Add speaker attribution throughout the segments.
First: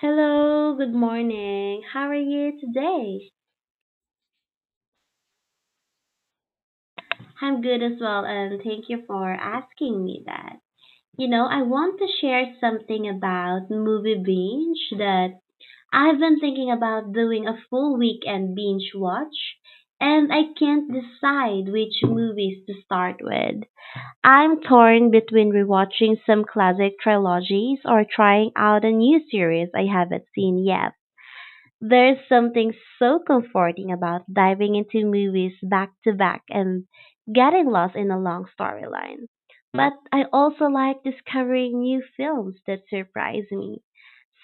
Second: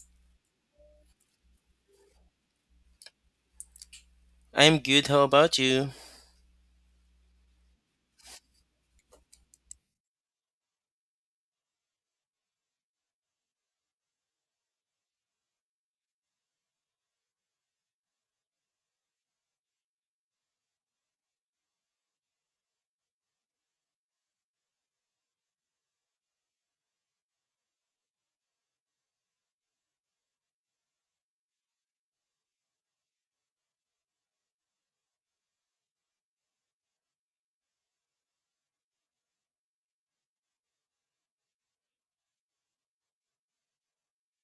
Speaker 1: Hello, good morning. How are you today?
Speaker 2: I'm good. How about you?
Speaker 1: I'm good as well, and thank you for asking me that. You know, I want to share something about movie binge that I've been thinking about doing a full weekend binge watch, and I can't decide which movies to start with. I'm torn between rewatching some classic trilogies or trying out a new series I haven't seen yet. There's something so comforting about diving into movies back to back and getting lost in a long storyline. But I also like discovering new films that surprise me.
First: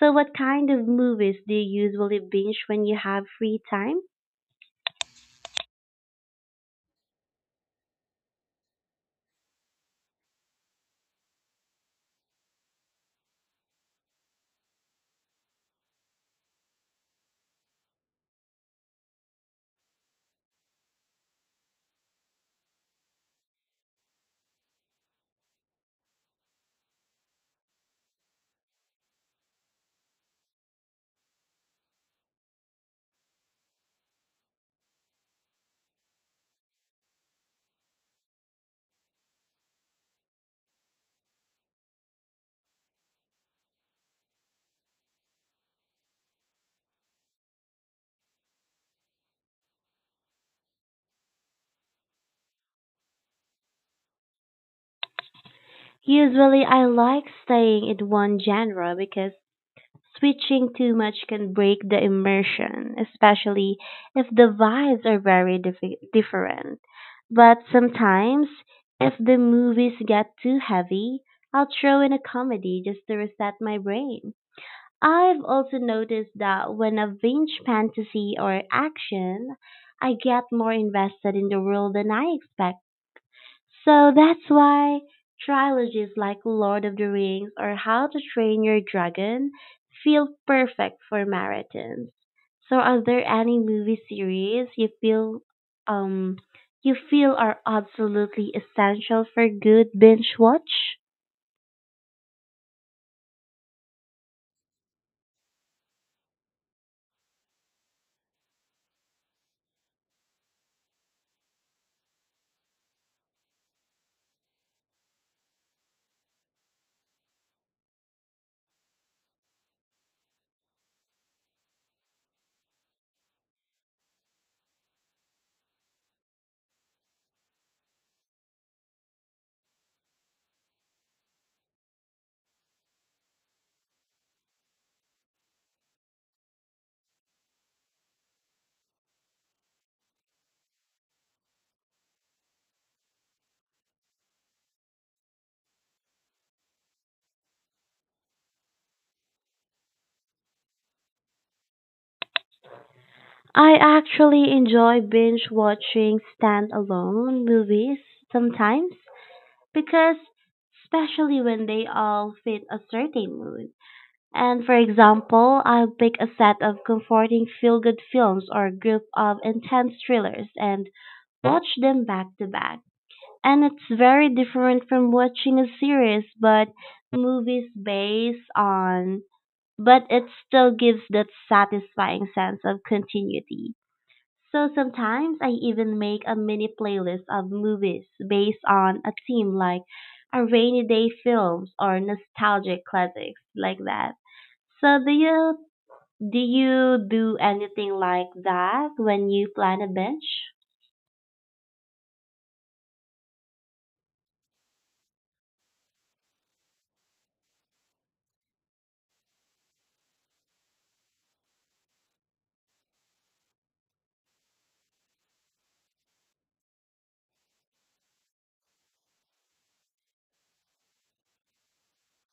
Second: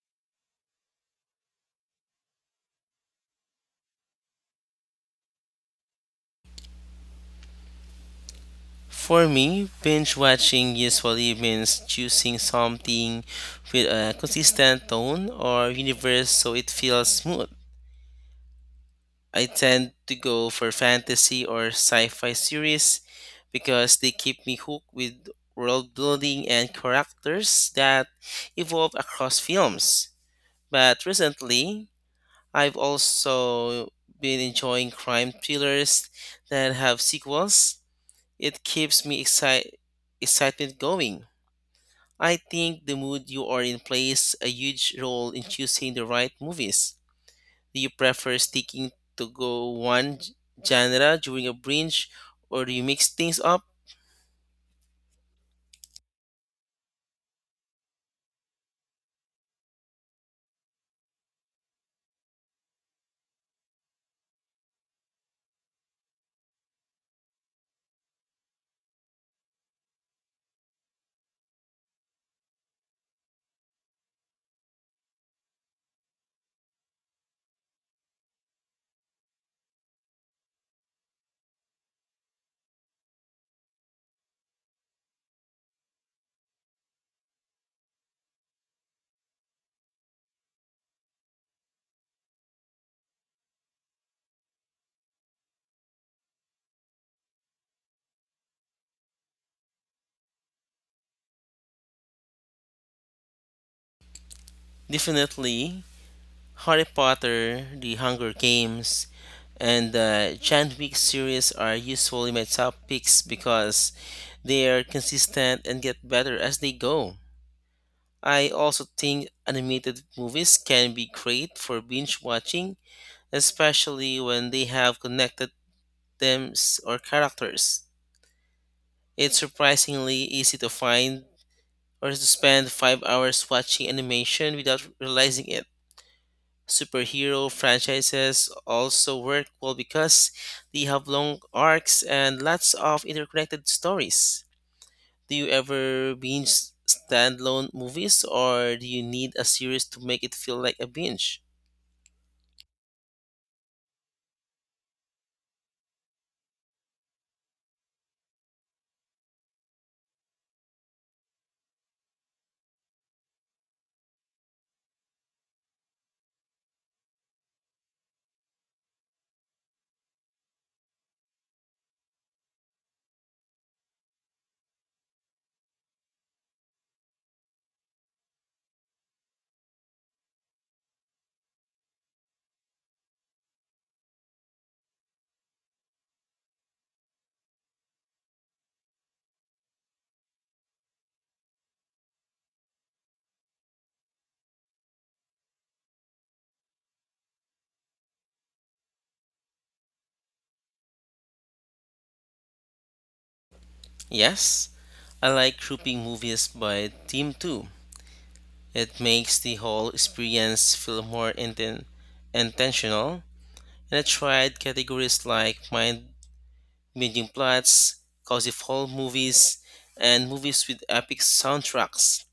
Speaker 1: So, what kind of movies do you usually binge when you have free time?
Speaker 2: For me, binge watching usually means choosing something with a consistent tone or universe so it feels smooth. I tend to go for fantasy or sci fi series because they keep me hooked with world building and characters that evolve across films. But recently, I've also been enjoying crime thrillers that have sequels. It keeps me excitement going. I think the mood you are in plays a huge role in choosing the right movies. Do you prefer sticking to go one genre during a binge, or do you mix things up?
Speaker 1: Usually, I like staying in one genre because switching too much can break the immersion, especially if the vibes are very different. But sometimes, if the movies get too heavy, I'll throw in a comedy just to reset my brain. I've also noticed that when I binge fantasy or action, I get more invested in the world than I expected. So that's why trilogies like Lord of the Rings or How to Train Your Dragon feel perfect for marathons. So are there any movie series um you feel are absolutely essential for good binge watch?
Speaker 2: Definitely Harry Potter, The Hunger Games, and the John Wick series are usually my top picks because they are consistent and get better as they go. I also think animated movies can be great for binge watching, especially when they have connected themes or characters. It's surprisingly easy to find or to spend 5 hours watching animation without realizing it. Superhero franchises also work well because they have long arcs and lots of interconnected stories. Do you ever binge standalone movies, or do you need a series to make it feel like a binge?
Speaker 1: I actually enjoy binge watching standalone movies sometimes because especially when they all fit a certain mood. And for example, I'll pick a set of comforting feel good films or a group of intense thrillers and watch them back to back. And it's very different from watching a series, but movies based on, but it still gives that satisfying sense of continuity. So sometimes I even make a mini playlist of movies based on a theme like a rainy day films or nostalgic classics like that. So do you do anything like that when you plan a binge?
Speaker 2: Yes, I like grouping movies by theme too. It makes the whole experience feel more intentional. And I tried categories like mind bending plots, cozy fall movies, and movies with epic soundtracks.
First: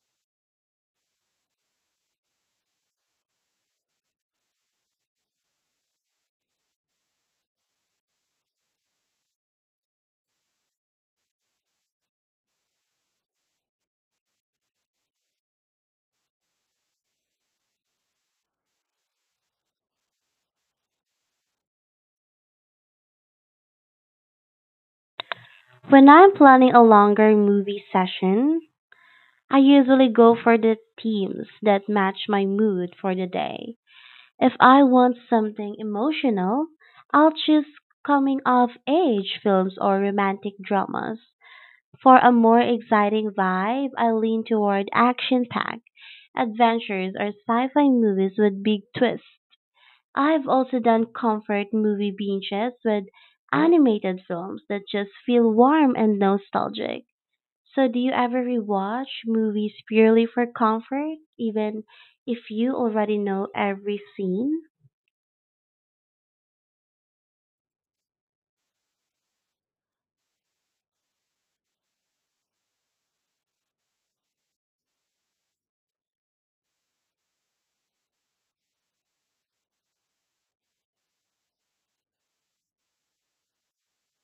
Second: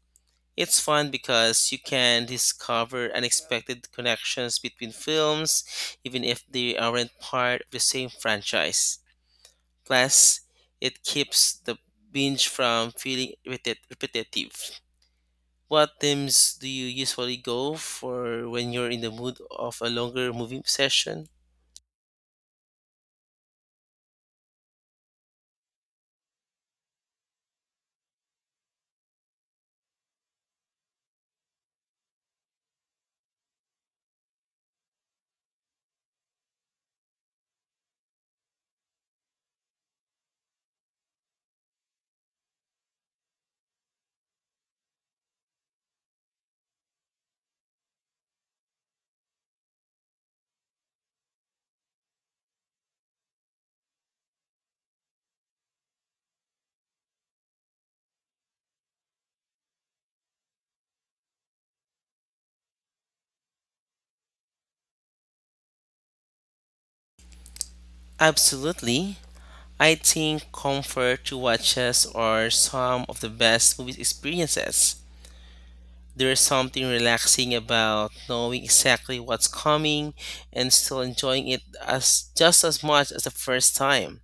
Speaker 2: It's fun because you can discover unexpected connections between films, even if they aren't part of the same franchise. Plus, it keeps the binge from feeling repetitive. What themes do you usually go for when you're in the mood of a longer movie session?
Speaker 1: When I'm planning a longer movie session, I usually go for the themes that match my mood for the day. If I want something emotional, I'll choose coming of age films or romantic dramas. For a more exciting vibe, I lean toward action packed adventures or sci fi movies with big twists. I've also done comfort movie binges with animated films that just feel warm and nostalgic. So, do you ever rewatch movies purely for comfort, even if you already know every scene?
Speaker 2: Absolutely. I think comfort to watches are some of the best movie experiences. There's something relaxing about knowing exactly what's coming and still enjoying it as just as much as the first time.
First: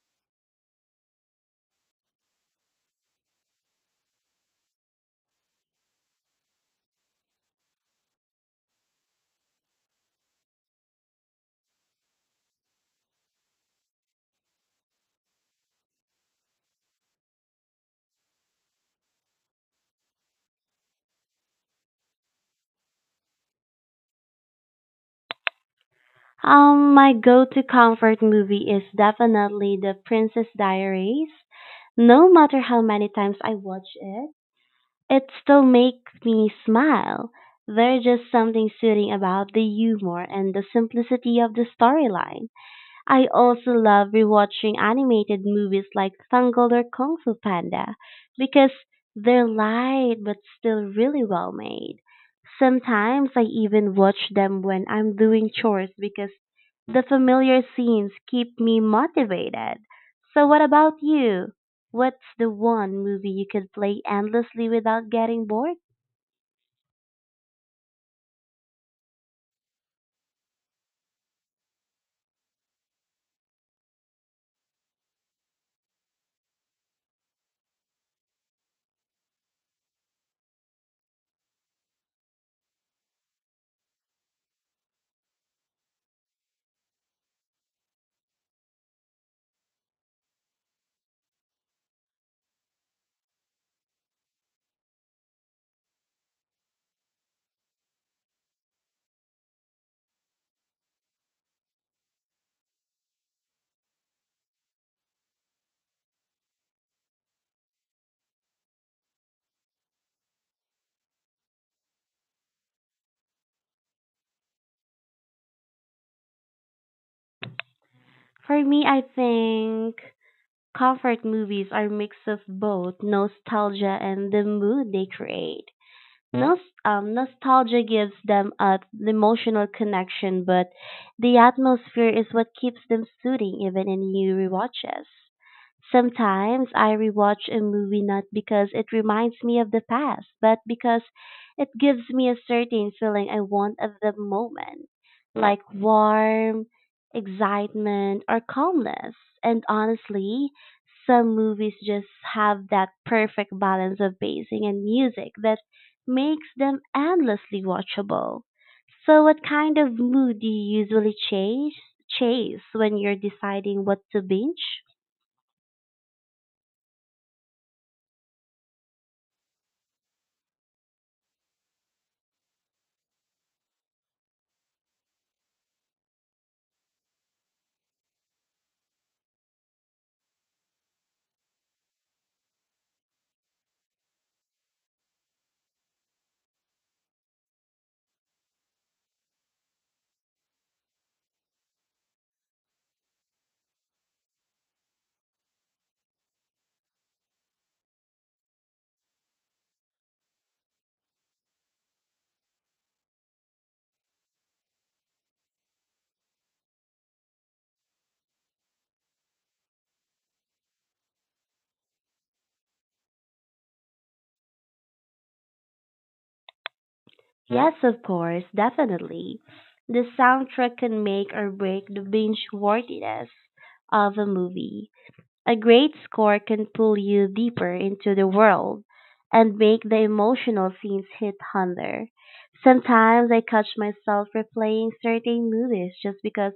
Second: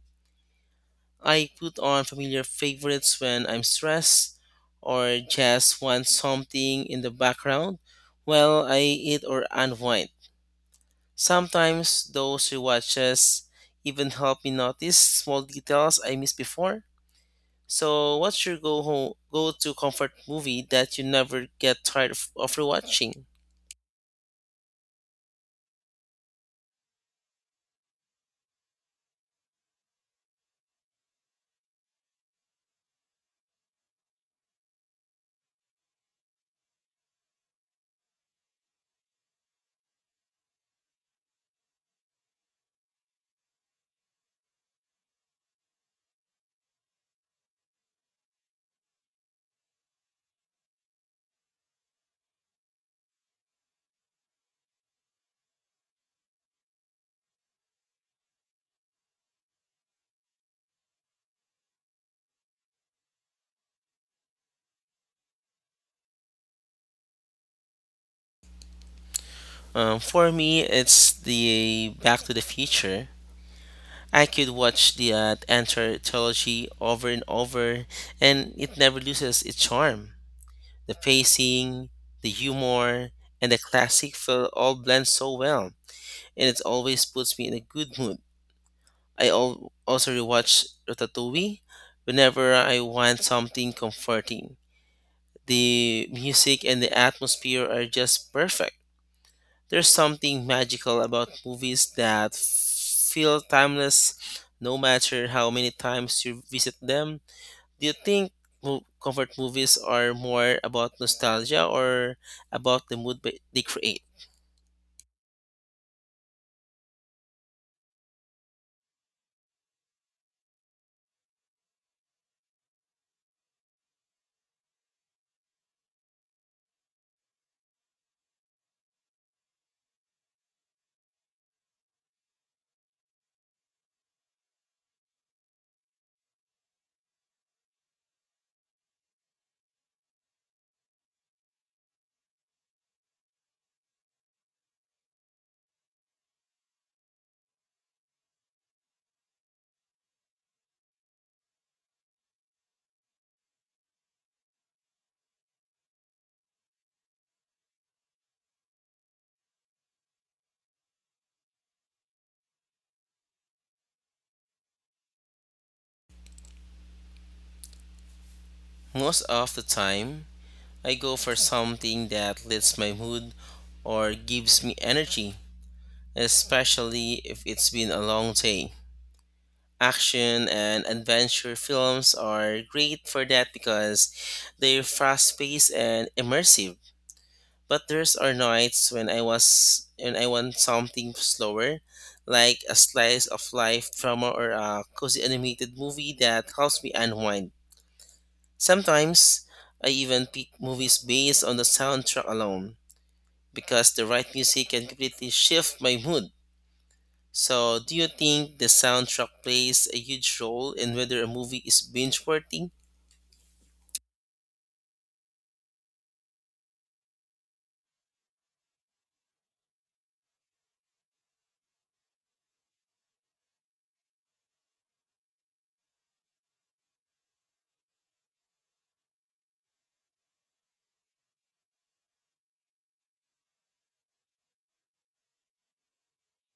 Speaker 2: I put on familiar favorites when I'm stressed or just want something in the background while I eat or unwind. Sometimes those rewatches even help me notice small details I missed before. So, what's your go to comfort movie that you never get tired of rewatching?
Speaker 1: My go-to comfort movie is definitely The Princess Diaries. No matter how many times I watch it, it still makes me smile. There's just something soothing about the humor and the simplicity of the storyline. I also love rewatching animated movies like Tangled or Kung Fu Panda because they're light but still really well made. Sometimes I even watch them when I'm doing chores because the familiar scenes keep me motivated. So, what about you? What's the one movie you could play endlessly without getting bored?
Speaker 2: For me, it's the Back to the Future. I could watch the Antler trilogy over and over, and it never loses its charm. The pacing, the humor, and the classic feel all blend so well, and it always puts me in a good mood. I also rewatch Ratatouille whenever I want something comforting. The music and the atmosphere are just perfect. There's something magical about movies that feel timeless no matter how many times you visit them. Do you think comfort movies are more about nostalgia or about the mood they create?
Speaker 1: For me, I think comfort movies are a mix of both nostalgia and the mood they create. Nos- Nostalgia gives them a the emotional connection, but the atmosphere is what keeps them soothing even in new rewatches. Sometimes I rewatch a movie not because it reminds me of the past, but because it gives me a certain feeling I want at the moment, like warmth, excitement, or calmness. And honestly, some movies just have that perfect balance of pacing and music that makes them endlessly watchable. So what kind of mood do you usually chase when you're deciding what to binge?
Speaker 2: Most of the time, I go for something that lifts my mood or gives me energy, especially if it's been a long day. Action and adventure films are great for that because they're fast-paced and immersive. But there's are nights when I was when I want something slower, like a slice of life drama or a cozy animated movie that helps me unwind. Sometimes I even pick movies based on the soundtrack alone because the right music can completely shift my mood. So, do you think the soundtrack plays a huge role in whether a movie is binge worthy?
Speaker 1: Yes, of course, definitely. The soundtrack can make or break the binge worthiness of a movie. A great score can pull you deeper into the world and make the emotional scenes hit harder. Sometimes I catch myself replaying certain movies just because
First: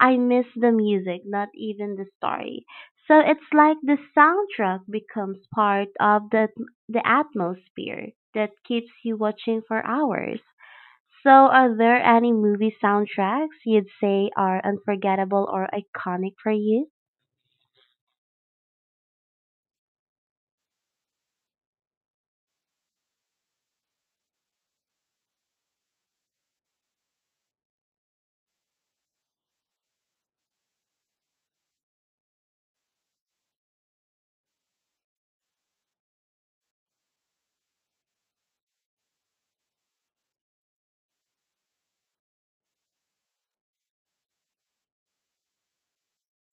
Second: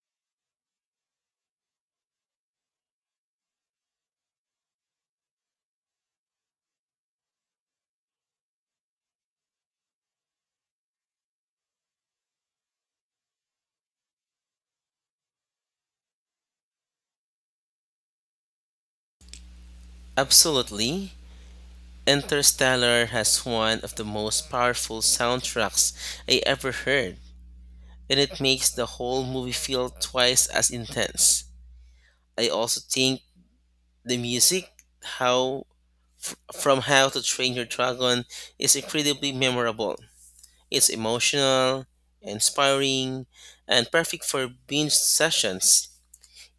Speaker 1: I miss the music, not even the story. So it's like the soundtrack becomes part of the atmosphere that keeps you watching for hours. So, are there any movie soundtracks you'd say are unforgettable or iconic for you?
Speaker 2: Absolutely. Interstellar has one of the most powerful soundtracks I ever heard, and it makes the whole movie feel twice as intense. I also think the music, how from How to Train Your Dragon, is incredibly memorable. It's emotional, inspiring, and perfect for binge sessions.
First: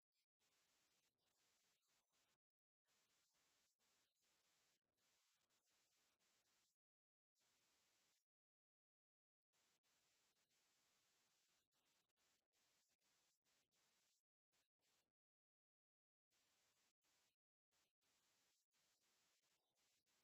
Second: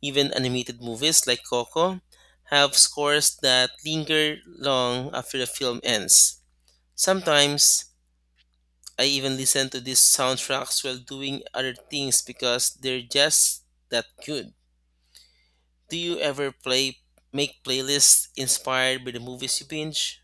Speaker 2: Even animated movies like Coco have scores that linger long after the film ends. Sometimes I even listen to these soundtracks while doing other things because they're just that good. Do you ever play make playlists inspired by the movies you binge?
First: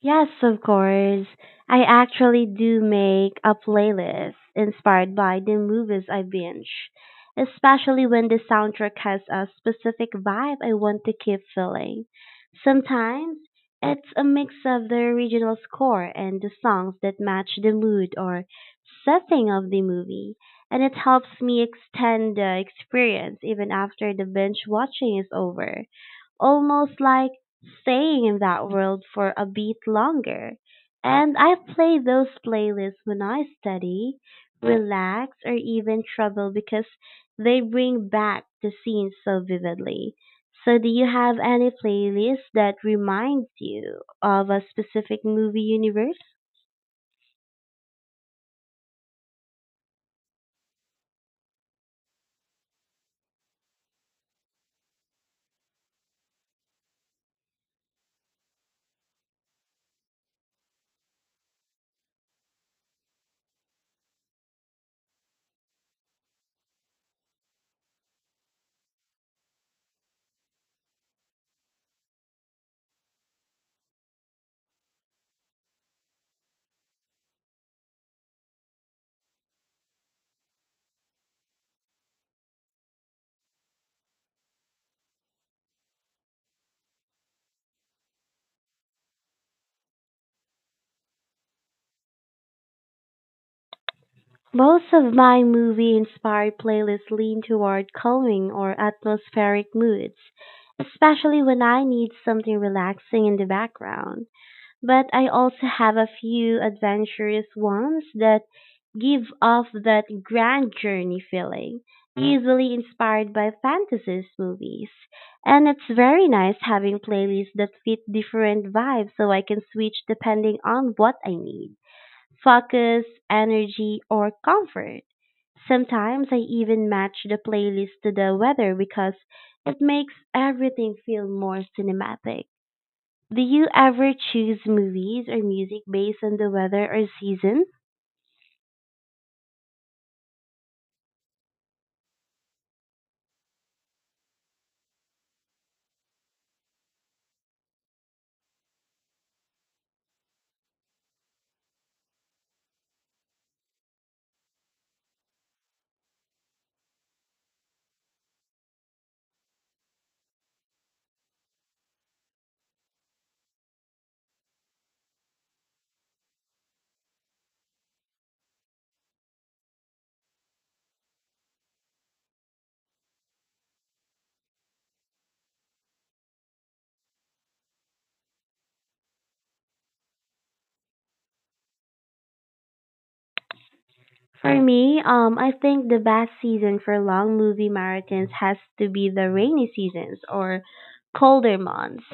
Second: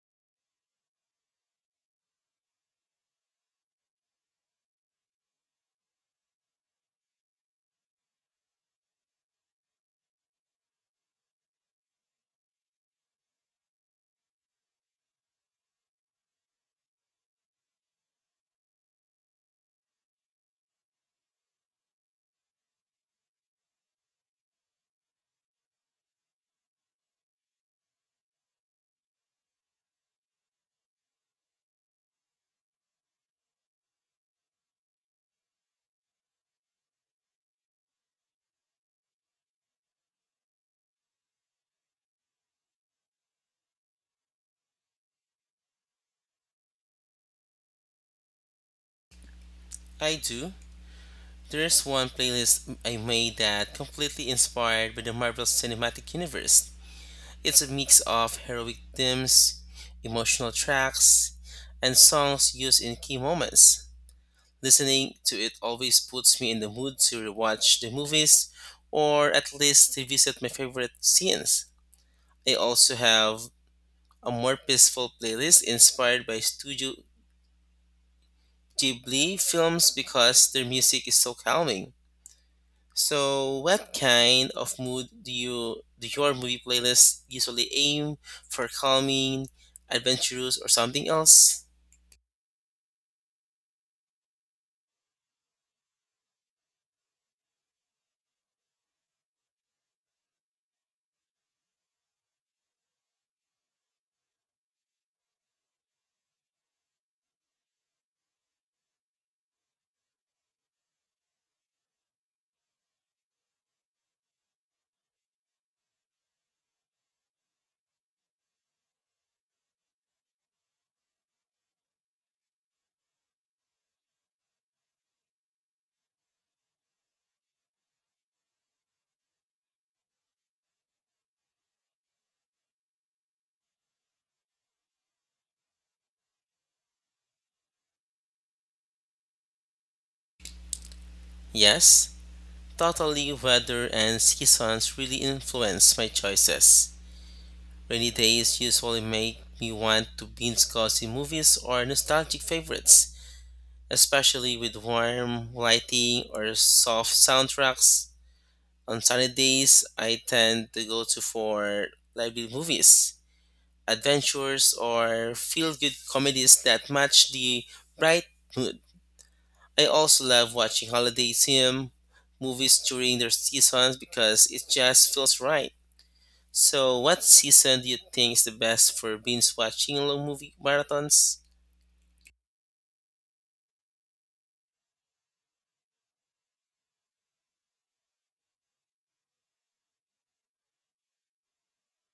Speaker 1: Yes, of course. I actually do make a playlist inspired by the movies I binge, especially when the soundtrack has a specific vibe I want to keep feeling. Sometimes it's a mix of the original score and the songs that match the mood or setting of the movie, and it helps me extend the experience even after the binge watching is over, almost like staying in that world for a bit longer. And I play those playlists when I study, relax, or even travel because they bring back the scenes so vividly. So, do you have any playlist that reminds you of a specific movie universe?
Speaker 2: I do. There's one playlist I made that completely inspired by the Marvel Cinematic Universe. It's a mix of heroic themes, emotional tracks, and songs used in key moments. Listening to it always puts me in the mood to rewatch the movies or at least revisit my favorite scenes. I also have a more peaceful playlist inspired by Studio Ghibli films because their music is so calming. So, what kind of mood do your movie playlists usually aim for, calming, adventurous, or something else?
Speaker 1: Most of my movie inspired playlists lean toward calming or atmospheric moods, especially when I need something relaxing in the background. But I also have a few adventurous ones that give off that grand journey feeling, easily inspired by fantasy movies. And it's very nice having playlists that fit different vibes so I can switch depending on what I need: focus, energy, or comfort. Sometimes I even match the playlist to the weather because it makes everything feel more cinematic. Do you ever choose movies or music based on the weather or season?
Speaker 2: Yes, totally. Weather and seasons really influence my choices. Rainy days usually make me want to binge cozy movies or nostalgic favorites, especially with warm lighting or soft soundtracks. On sunny days, I tend to go to for lively movies, adventures, or feel good comedies that match the bright mood. I also love watching holiday theme movies during their seasons because it just feels right. So, what season do you think is the best for binge watching long movie marathons?
Speaker 1: For me, I think the best season for long movie marathons has to be the rainy seasons or colder months.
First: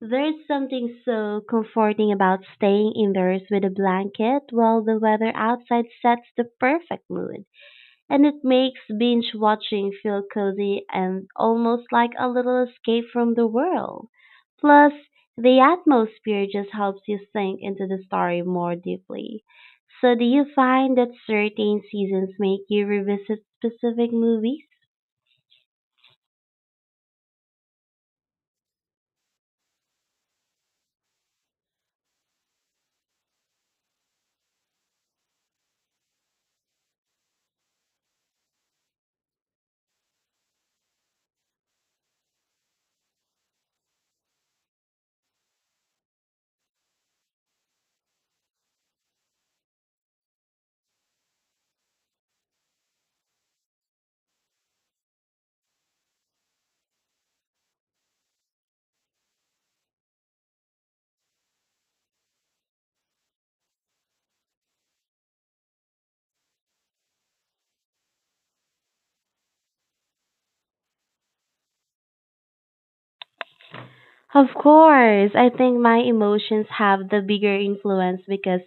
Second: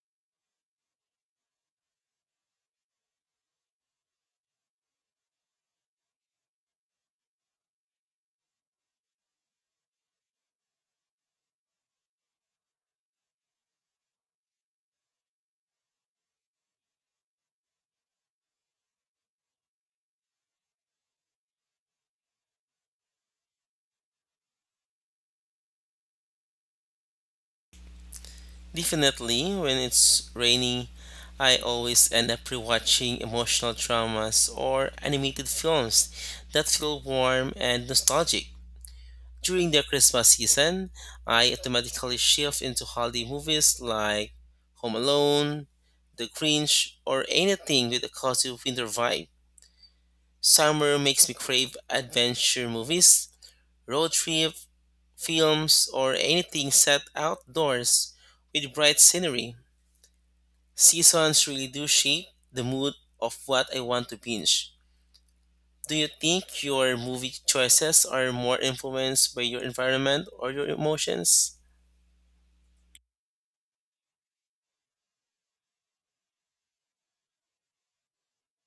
Speaker 1: There's something so comforting about staying indoors with a blanket while the weather outside sets the perfect mood, and it makes binge watching feel cozy and almost like a little escape from the world. Plus, the atmosphere just helps you sink into the story more deeply. So, do you find that certain seasons make you revisit specific movies?
Speaker 2: Definitely, when it's rainy, I always end up rewatching emotional dramas or animated films that feel warm and nostalgic. During the Christmas season, I automatically shift into holiday movies like Home Alone, The Grinch, or anything with a cozy winter vibe. Summer makes me crave adventure movies, road trip films, or anything set outdoors with bright scenery. Seasons really do shape the mood of what I want to binge. Do you think your movie choices are more influenced by your environment or your emotions?
Speaker 1: Of course, I think my emotions have the bigger influence because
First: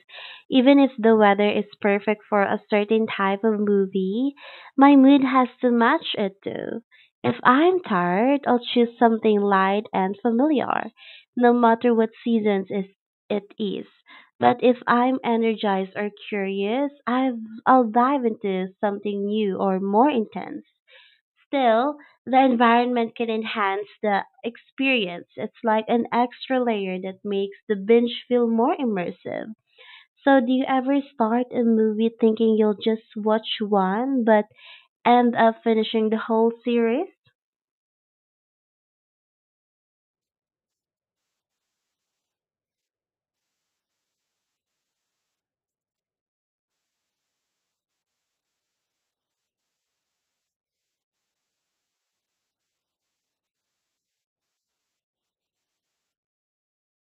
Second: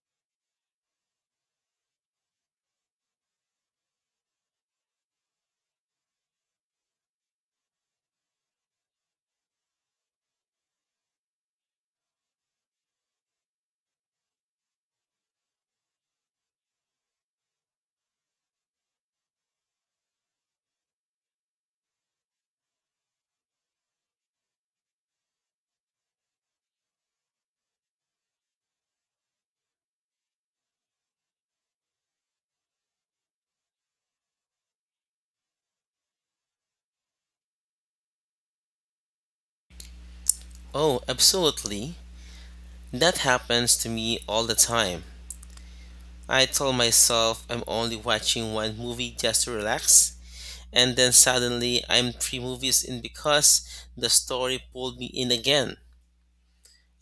Speaker 1: even if the weather is perfect for a certain type of movie, my mood has to match it too. If I'm tired, I'll choose something light and familiar, no matter what it is. But if I'm energized or curious, I'll dive into something new or more intense. Still, the environment can enhance the experience. It's like an extra layer that makes the binge feel more immersive. So, do you ever start a movie thinking you'll just watch one but end up finishing the whole series?
Speaker 2: Oh, absolutely. That happens to me all the time. I tell myself I'm only watching one movie just to relax, and then suddenly I'm three movies in because the story pulled me in again.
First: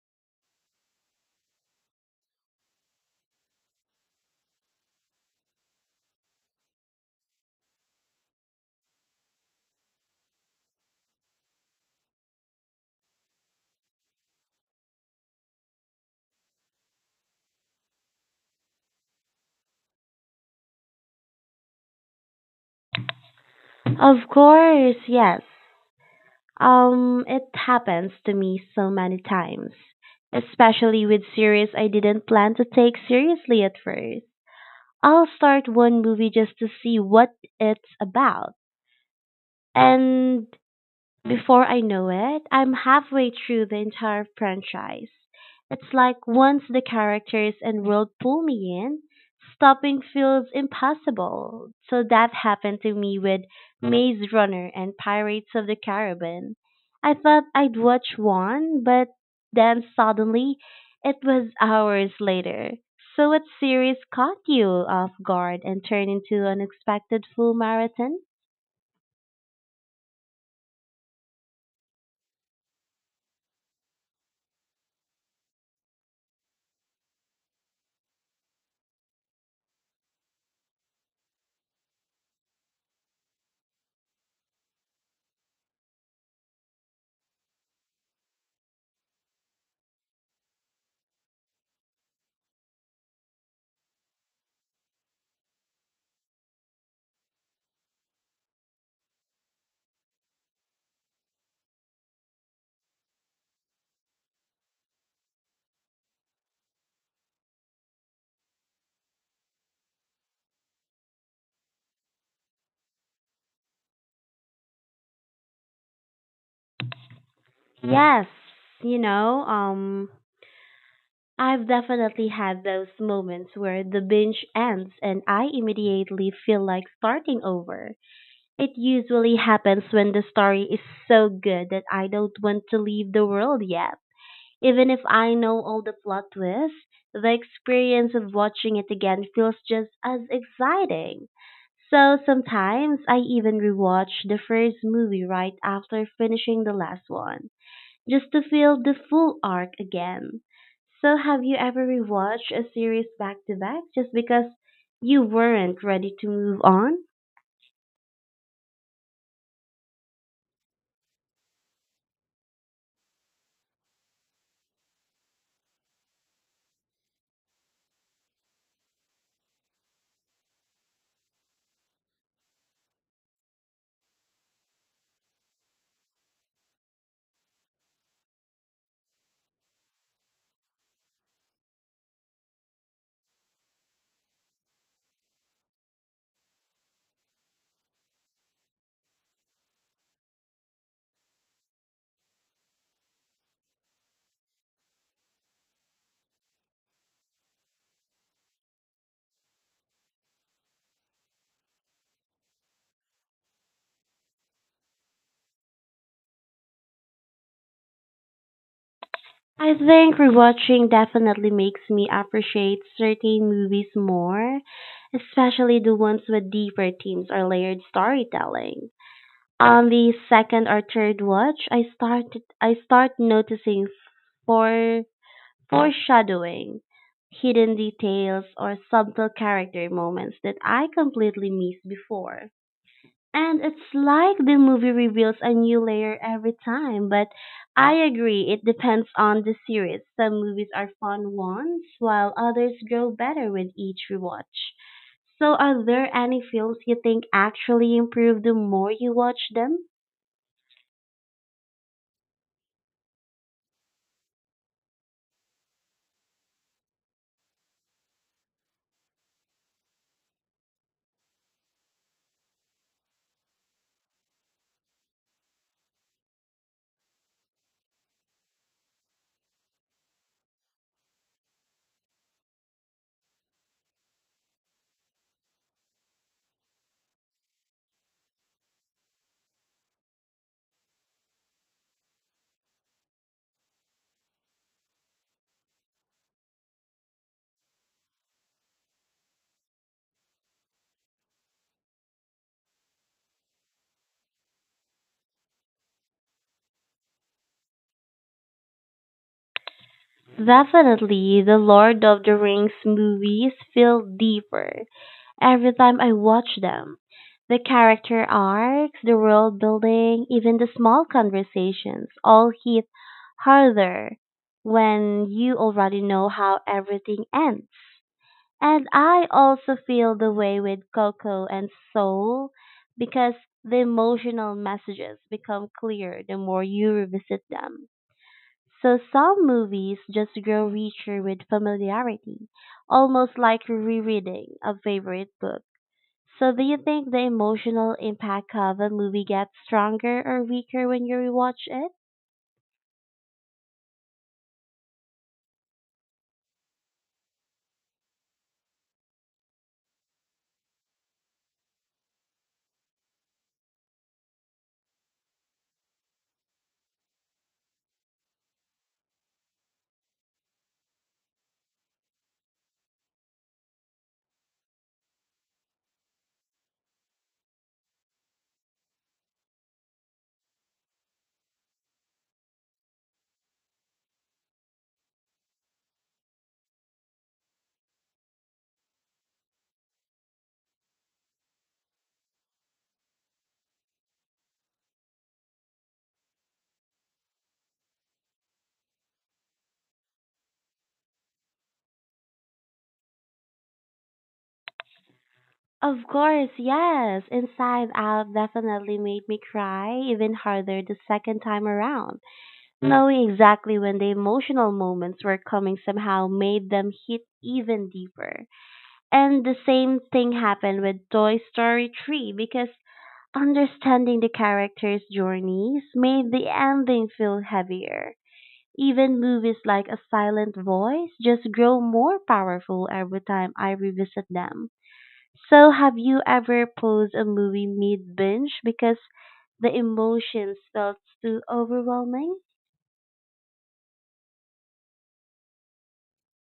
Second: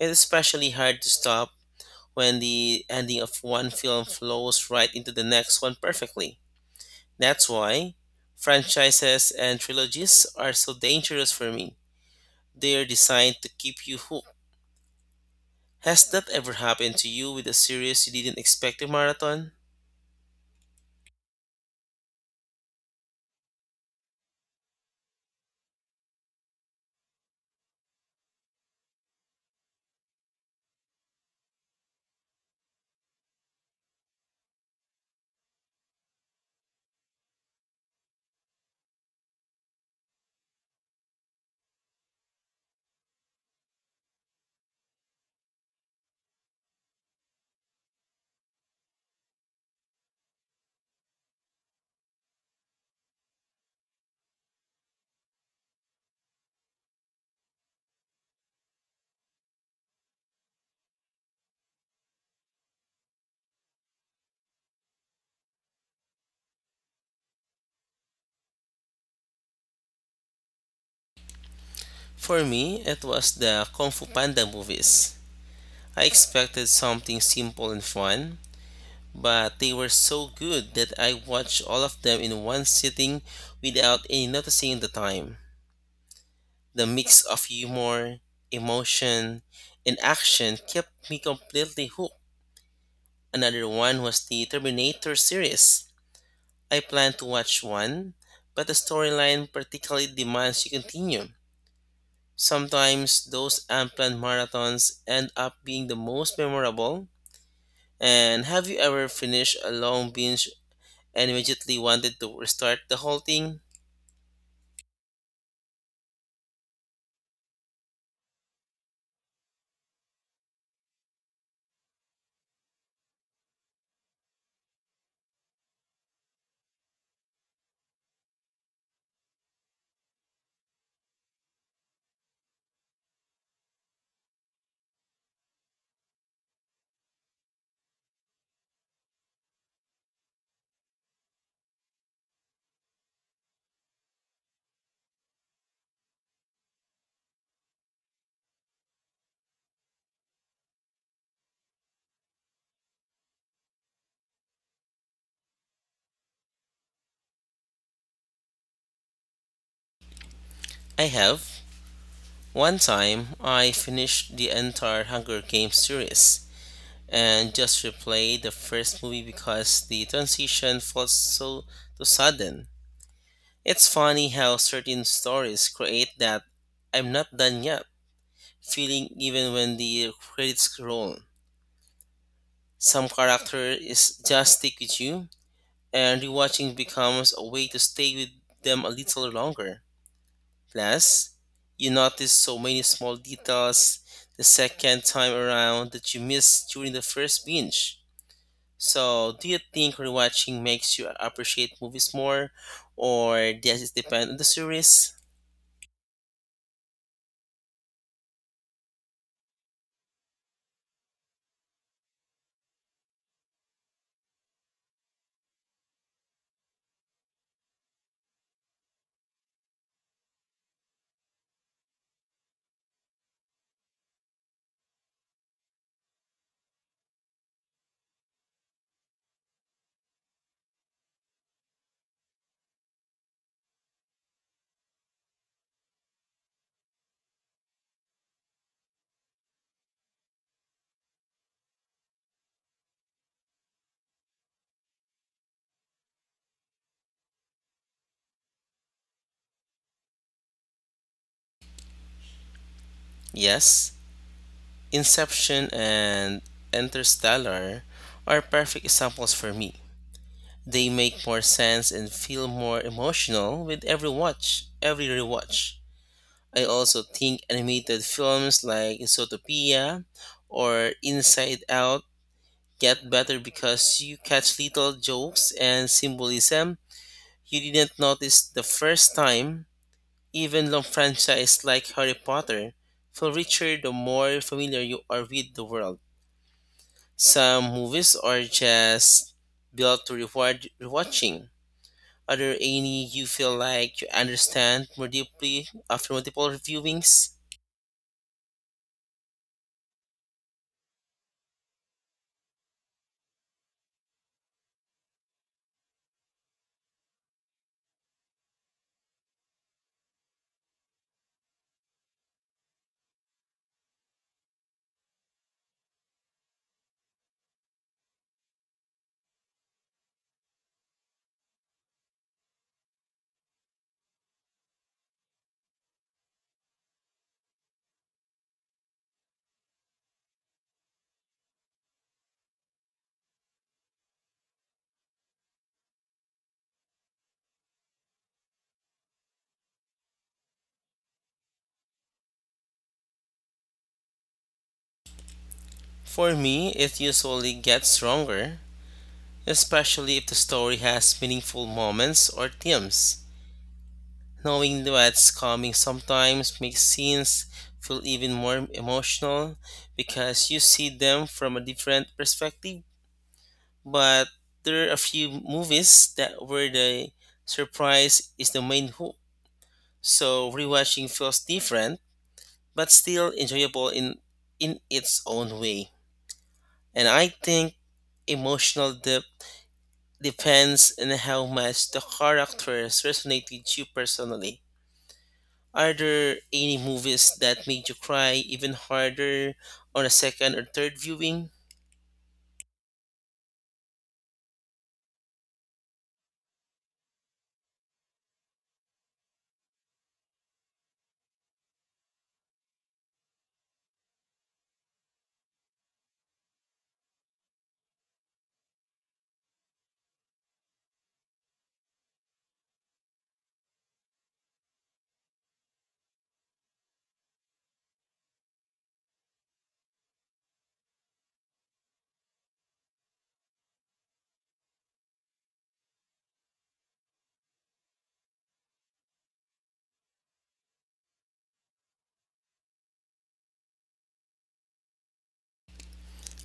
Speaker 2: It's especially hard to stop when the ending of one film flows right into the next one perfectly. That's why franchises and trilogies are so dangerous for me. They're designed to keep you hooked. Has that ever happened to you with a series you didn't expect to marathon?
Speaker 1: Of course, yes. It happens to me so many times, especially with series I didn't plan to take seriously at first. I'll start one movie just to see what it's about. And before I know it, I'm halfway through the entire franchise. It's like once the characters and world pull me in, stopping feels impossible. So that happened to me with Maze Runner and Pirates of the Caribbean. I thought I'd watch one, but then suddenly it was hours later. So what series caught you off guard and turned into an expected full marathon?
Speaker 2: For me, it was the Kung Fu Panda movies. I expected something simple and fun, but they were so good that I watched all of them in one sitting without any noticing the time. The mix of humor, emotion, and action kept me completely hooked. Another one was the Terminator series. I planned to watch one, but the storyline particularly demands you continue. Sometimes those unplanned marathons end up being the most memorable. And have you ever finished a long binge and immediately wanted to restart the whole thing?
Speaker 1: Yes, you know, um I've definitely had those moments where the binge ends and I immediately feel like starting over. It usually happens when the story is so good that I don't want to leave the world yet. Even if I know all the plot twists, the experience of watching it again feels just as exciting. So sometimes I even rewatch the first movie right after finishing the last one just to feel the full arc again. So, have you ever rewatched a series back to back just because you weren't ready to move on?
Speaker 2: I have. One time, I finished the entire Hunger Games series and just replayed the first movie because the transition felt too sudden. It's funny how certain stories create that "I'm not done yet" feeling even when the credits roll. Some character is just stick with you, and rewatching becomes a way to stay with them a little longer. Plus, you notice so many small details the second time around that you missed during the first binge. So, do you think rewatching makes you appreciate movies more, or does it depend on the series?
Speaker 1: I think rewatching definitely makes me appreciate certain movies more, especially the ones with deeper themes or layered storytelling. On the second or third watch, I start noticing for foreshadowing, hidden details, or subtle character moments that I completely missed before. And it's like the movie reveals a new layer every time, but I agree it depends on the series. Some movies are fun once, while others grow better with each rewatch. So, are there any films you think actually improve the more you watch them?
Speaker 2: Yes, Inception and Interstellar are perfect examples for me. They make more sense and feel more emotional with every watch, every rewatch. I also think animated films like Zootopia or Inside Out get better because you catch little jokes and symbolism you didn't notice the first time. Even long franchise like Harry Potter feel richer the more familiar you are with the world. Some movies are just built to reward rewatching. Are there any you feel like you understand more deeply after multiple viewings?
Speaker 1: Definitely, the Lord of the Rings movies feel deeper. Every time I watch them, the character arcs, the world building, even the small conversations all hit harder when you already know how everything ends. And I also feel the way with Coco and Soul because the emotional messages become clear the more you revisit them. So some movies just grow richer with familiarity, almost like rereading a favorite book. So do you think the emotional impact of a movie gets stronger or weaker when you rewatch it?
Speaker 2: For me, it usually gets stronger, especially if the story has meaningful moments or themes. Knowing what's coming sometimes makes scenes feel even more emotional because you see them from a different perspective. But there are a few movies that where the surprise is the main hook. So rewatching feels different but still enjoyable in its own way. And I think emotional depth depends on how much the characters resonate with you personally. Are there any movies that made you cry even harder on a second or third viewing?
Speaker 1: Of course, yes. Inside Out definitely made me cry even harder the second time around. Knowing exactly when the emotional moments were coming somehow made them hit even deeper. And the same thing happened with Toy Story 3 because understanding the characters' journeys made the ending feel heavier. Even movies like A Silent Voice just grow more powerful every time I revisit them. So, have you ever paused a movie mid binge because the emotions felt too overwhelming?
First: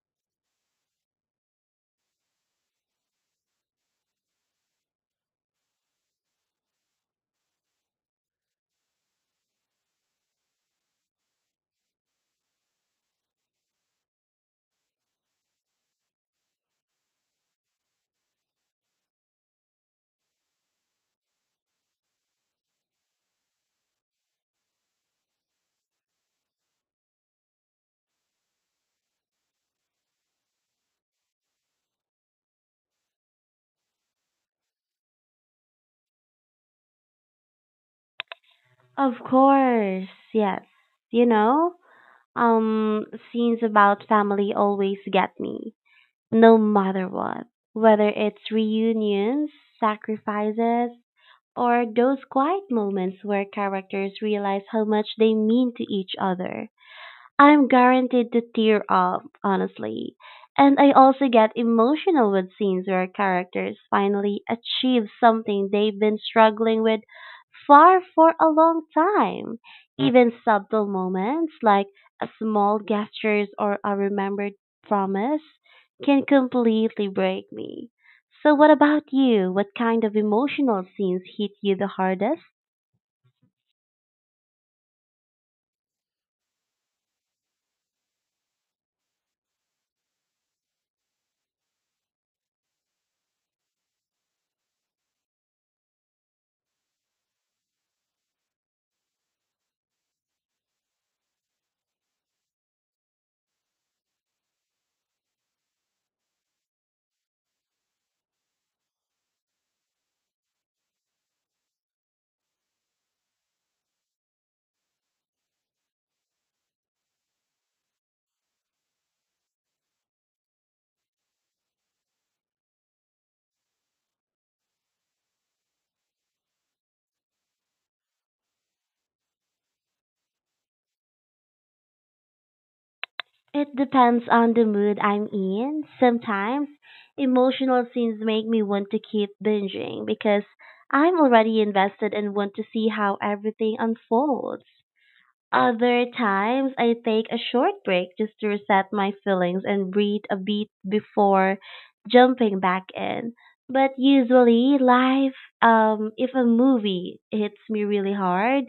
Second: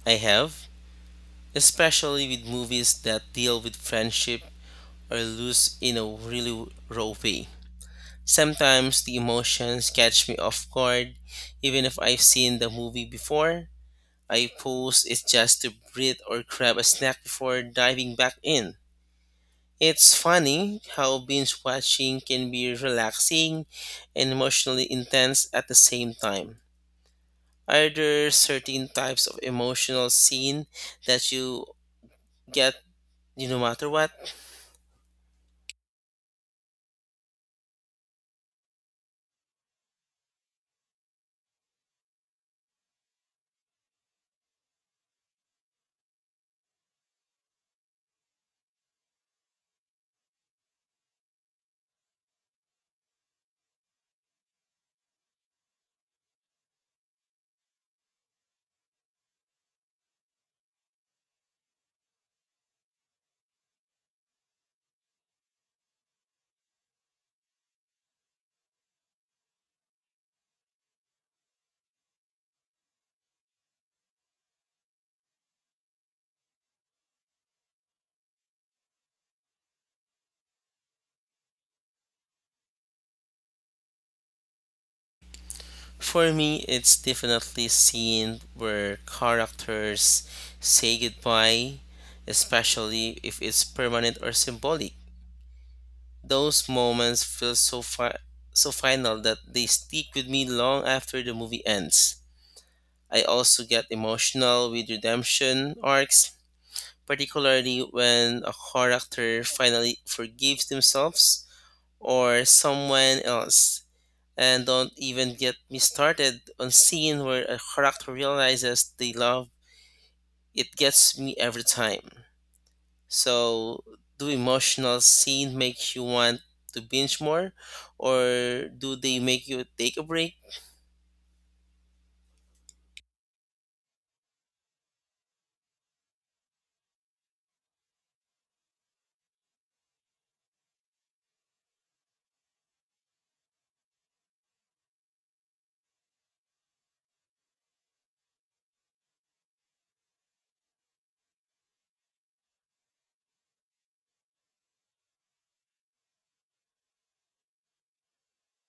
Speaker 2: I have, especially with movies that deal with friendship or lose in a really raw way. Sometimes the emotions catch me off guard, even if I've seen the movie before. I pause it just to breathe or grab a snack before diving back in. It's funny how binge watching can be relaxing and emotionally intense at the same time. Are there certain types of emotional scene that you get no matter what?
Speaker 1: Of course, yes. You know, um, Scenes about family always get me, no matter what. Whether it's reunions, sacrifices, or those quiet moments where characters realize how much they mean to each other, I'm guaranteed to tear up, honestly. And I also get emotional with scenes where characters finally achieve something they've been struggling with far for a long time. Even subtle moments like a small gestures or a remembered promise can completely break me. So what about you? What kind of emotional scenes hit you the hardest?
Speaker 2: For me, it's definitely scene where characters say goodbye, especially if it's permanent or symbolic. Those moments feel so final that they stick with me long after the movie ends. I also get emotional with redemption arcs, particularly when a character finally forgives themselves or someone else, and don't even get me started on scene where a character realizes they love. It gets me every time. So, do emotional scene make you want to binge more, or do they make you take a break?
Speaker 1: It depends on the mood I'm in. Sometimes emotional scenes make me want to keep binging because I'm already invested and want to see how everything unfolds. Other times, I take a short break just to reset my feelings and breathe a bit before jumping back in. But usually, if a movie hits me really hard,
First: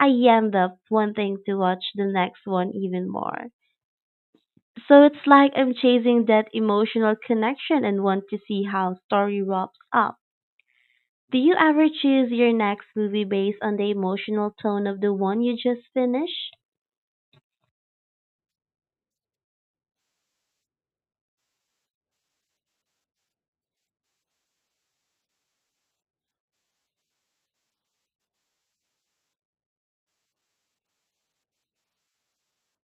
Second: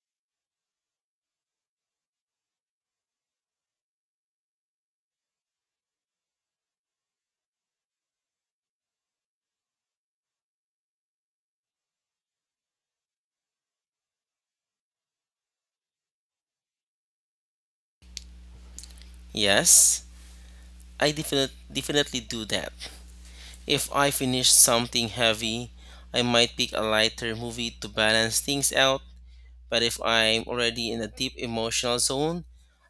Speaker 1: I end up wanting to watch the next one even more. So it's like I'm chasing that emotional connection and want to see how story wraps up. Do you ever choose your next movie based on the emotional tone of the one you just finished?
Speaker 2: Yes, I definitely do that. If I finish something heavy, I might pick a lighter movie to balance things out. But if I'm already in a deep emotional zone,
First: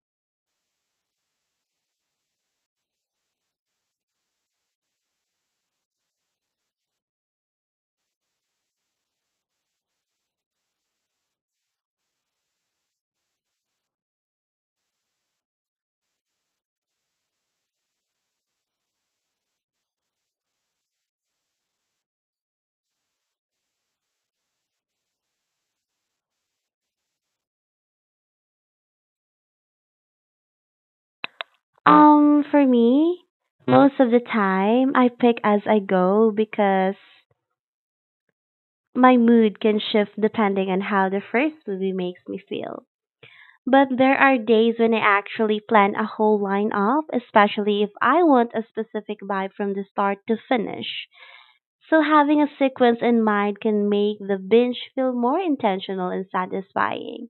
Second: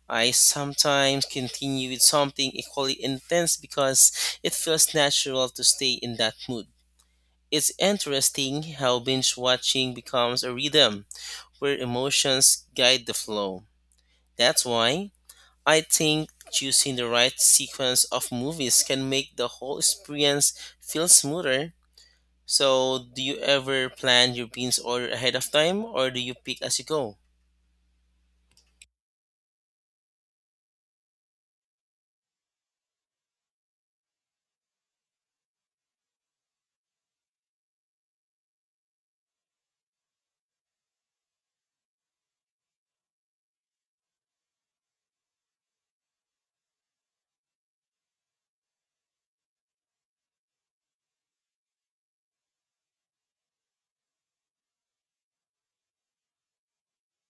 Speaker 2: I sometimes continue with something equally intense because it feels natural to stay in that mood. It's interesting how binge watching becomes a rhythm where emotions guide the flow. That's why I think choosing the right sequence of movies can make the whole experience feel smoother. So, do you ever plan your binge order ahead of time, or do you pick as you go?
Speaker 1: For me, most of the time I pick as I go because my mood can shift depending on how the first movie makes me feel. But there are days when I actually plan a whole lineup, especially if I want a specific vibe from the start to finish. So having a sequence in mind can make the binge feel more intentional and satisfying.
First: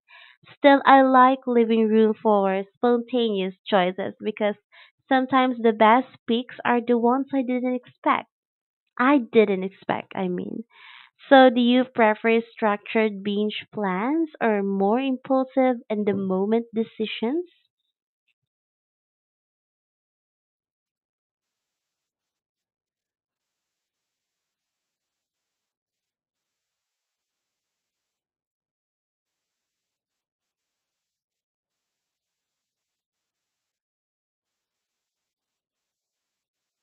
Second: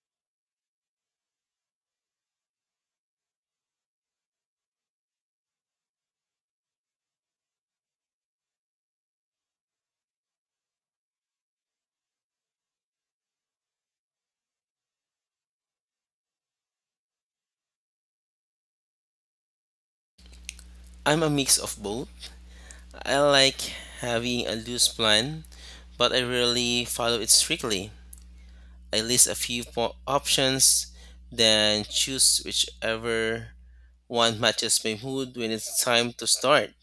Speaker 1: Still, I like leaving room for spontaneous choices because sometimes the best picks are the ones I didn't expect. I didn't expect, I mean. So do you prefer structured binge plans or more impulsive and the moment decisions?
Speaker 2: I'm a mix of both. I like having a loose plan, but I rarely follow it strictly. I list a few options, then choose whichever one matches my mood when it's time to start.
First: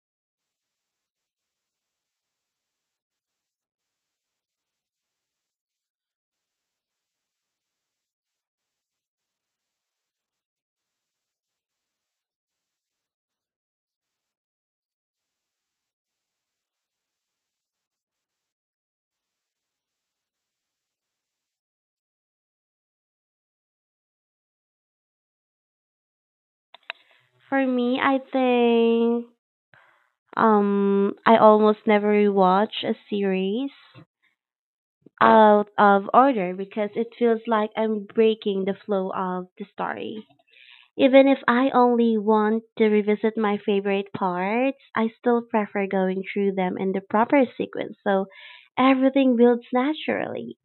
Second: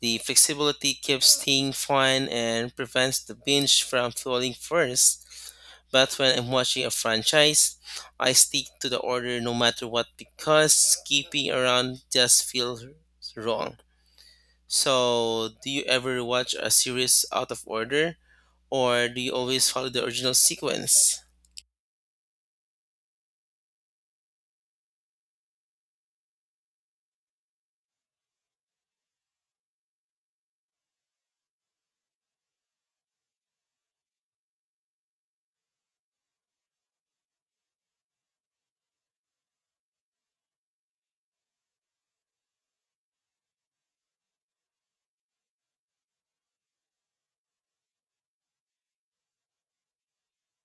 Speaker 2: The flexibility keeps things fun and prevents the binge from falling first. But when I'm watching a franchise, I stick to the order no matter what because skipping around just feels wrong. So, do you ever watch a series out of order, or do you always follow the original sequence?
Speaker 1: For me, I almost never rewatch a series out of order because it feels like I'm breaking the flow of the story. Even if I only want to revisit my favorite parts, I still prefer going through them in the proper sequence so everything builds naturally.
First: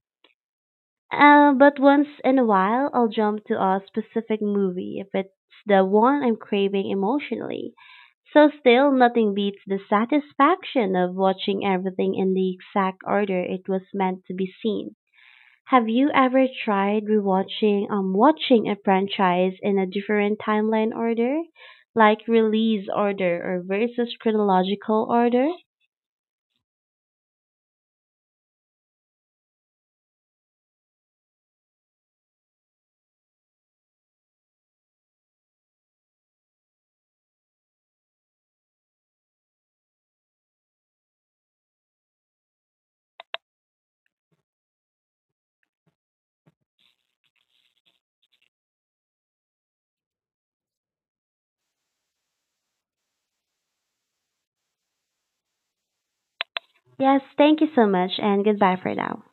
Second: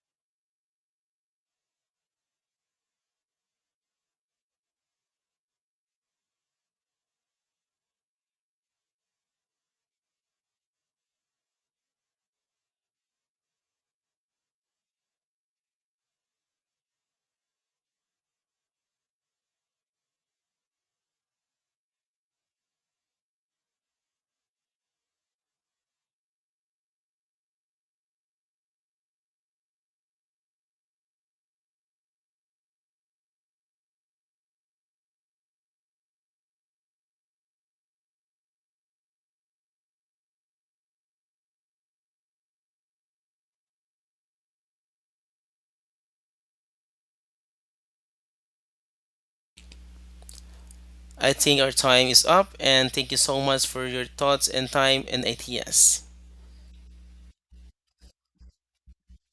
Speaker 1: But once in a while, I'll jump to a specific movie if it's the one I'm craving emotionally. So still, nothing beats the satisfaction of watching everything in the exact order it was meant to be seen. Have you ever tried rewatching watching a franchise in a different timeline order, like release order or versus chronological order?
Speaker 2: I think our time is up, and thank you so much for your thoughts and time and ideas.
Speaker 1: Yes, thank you so much and goodbye for now.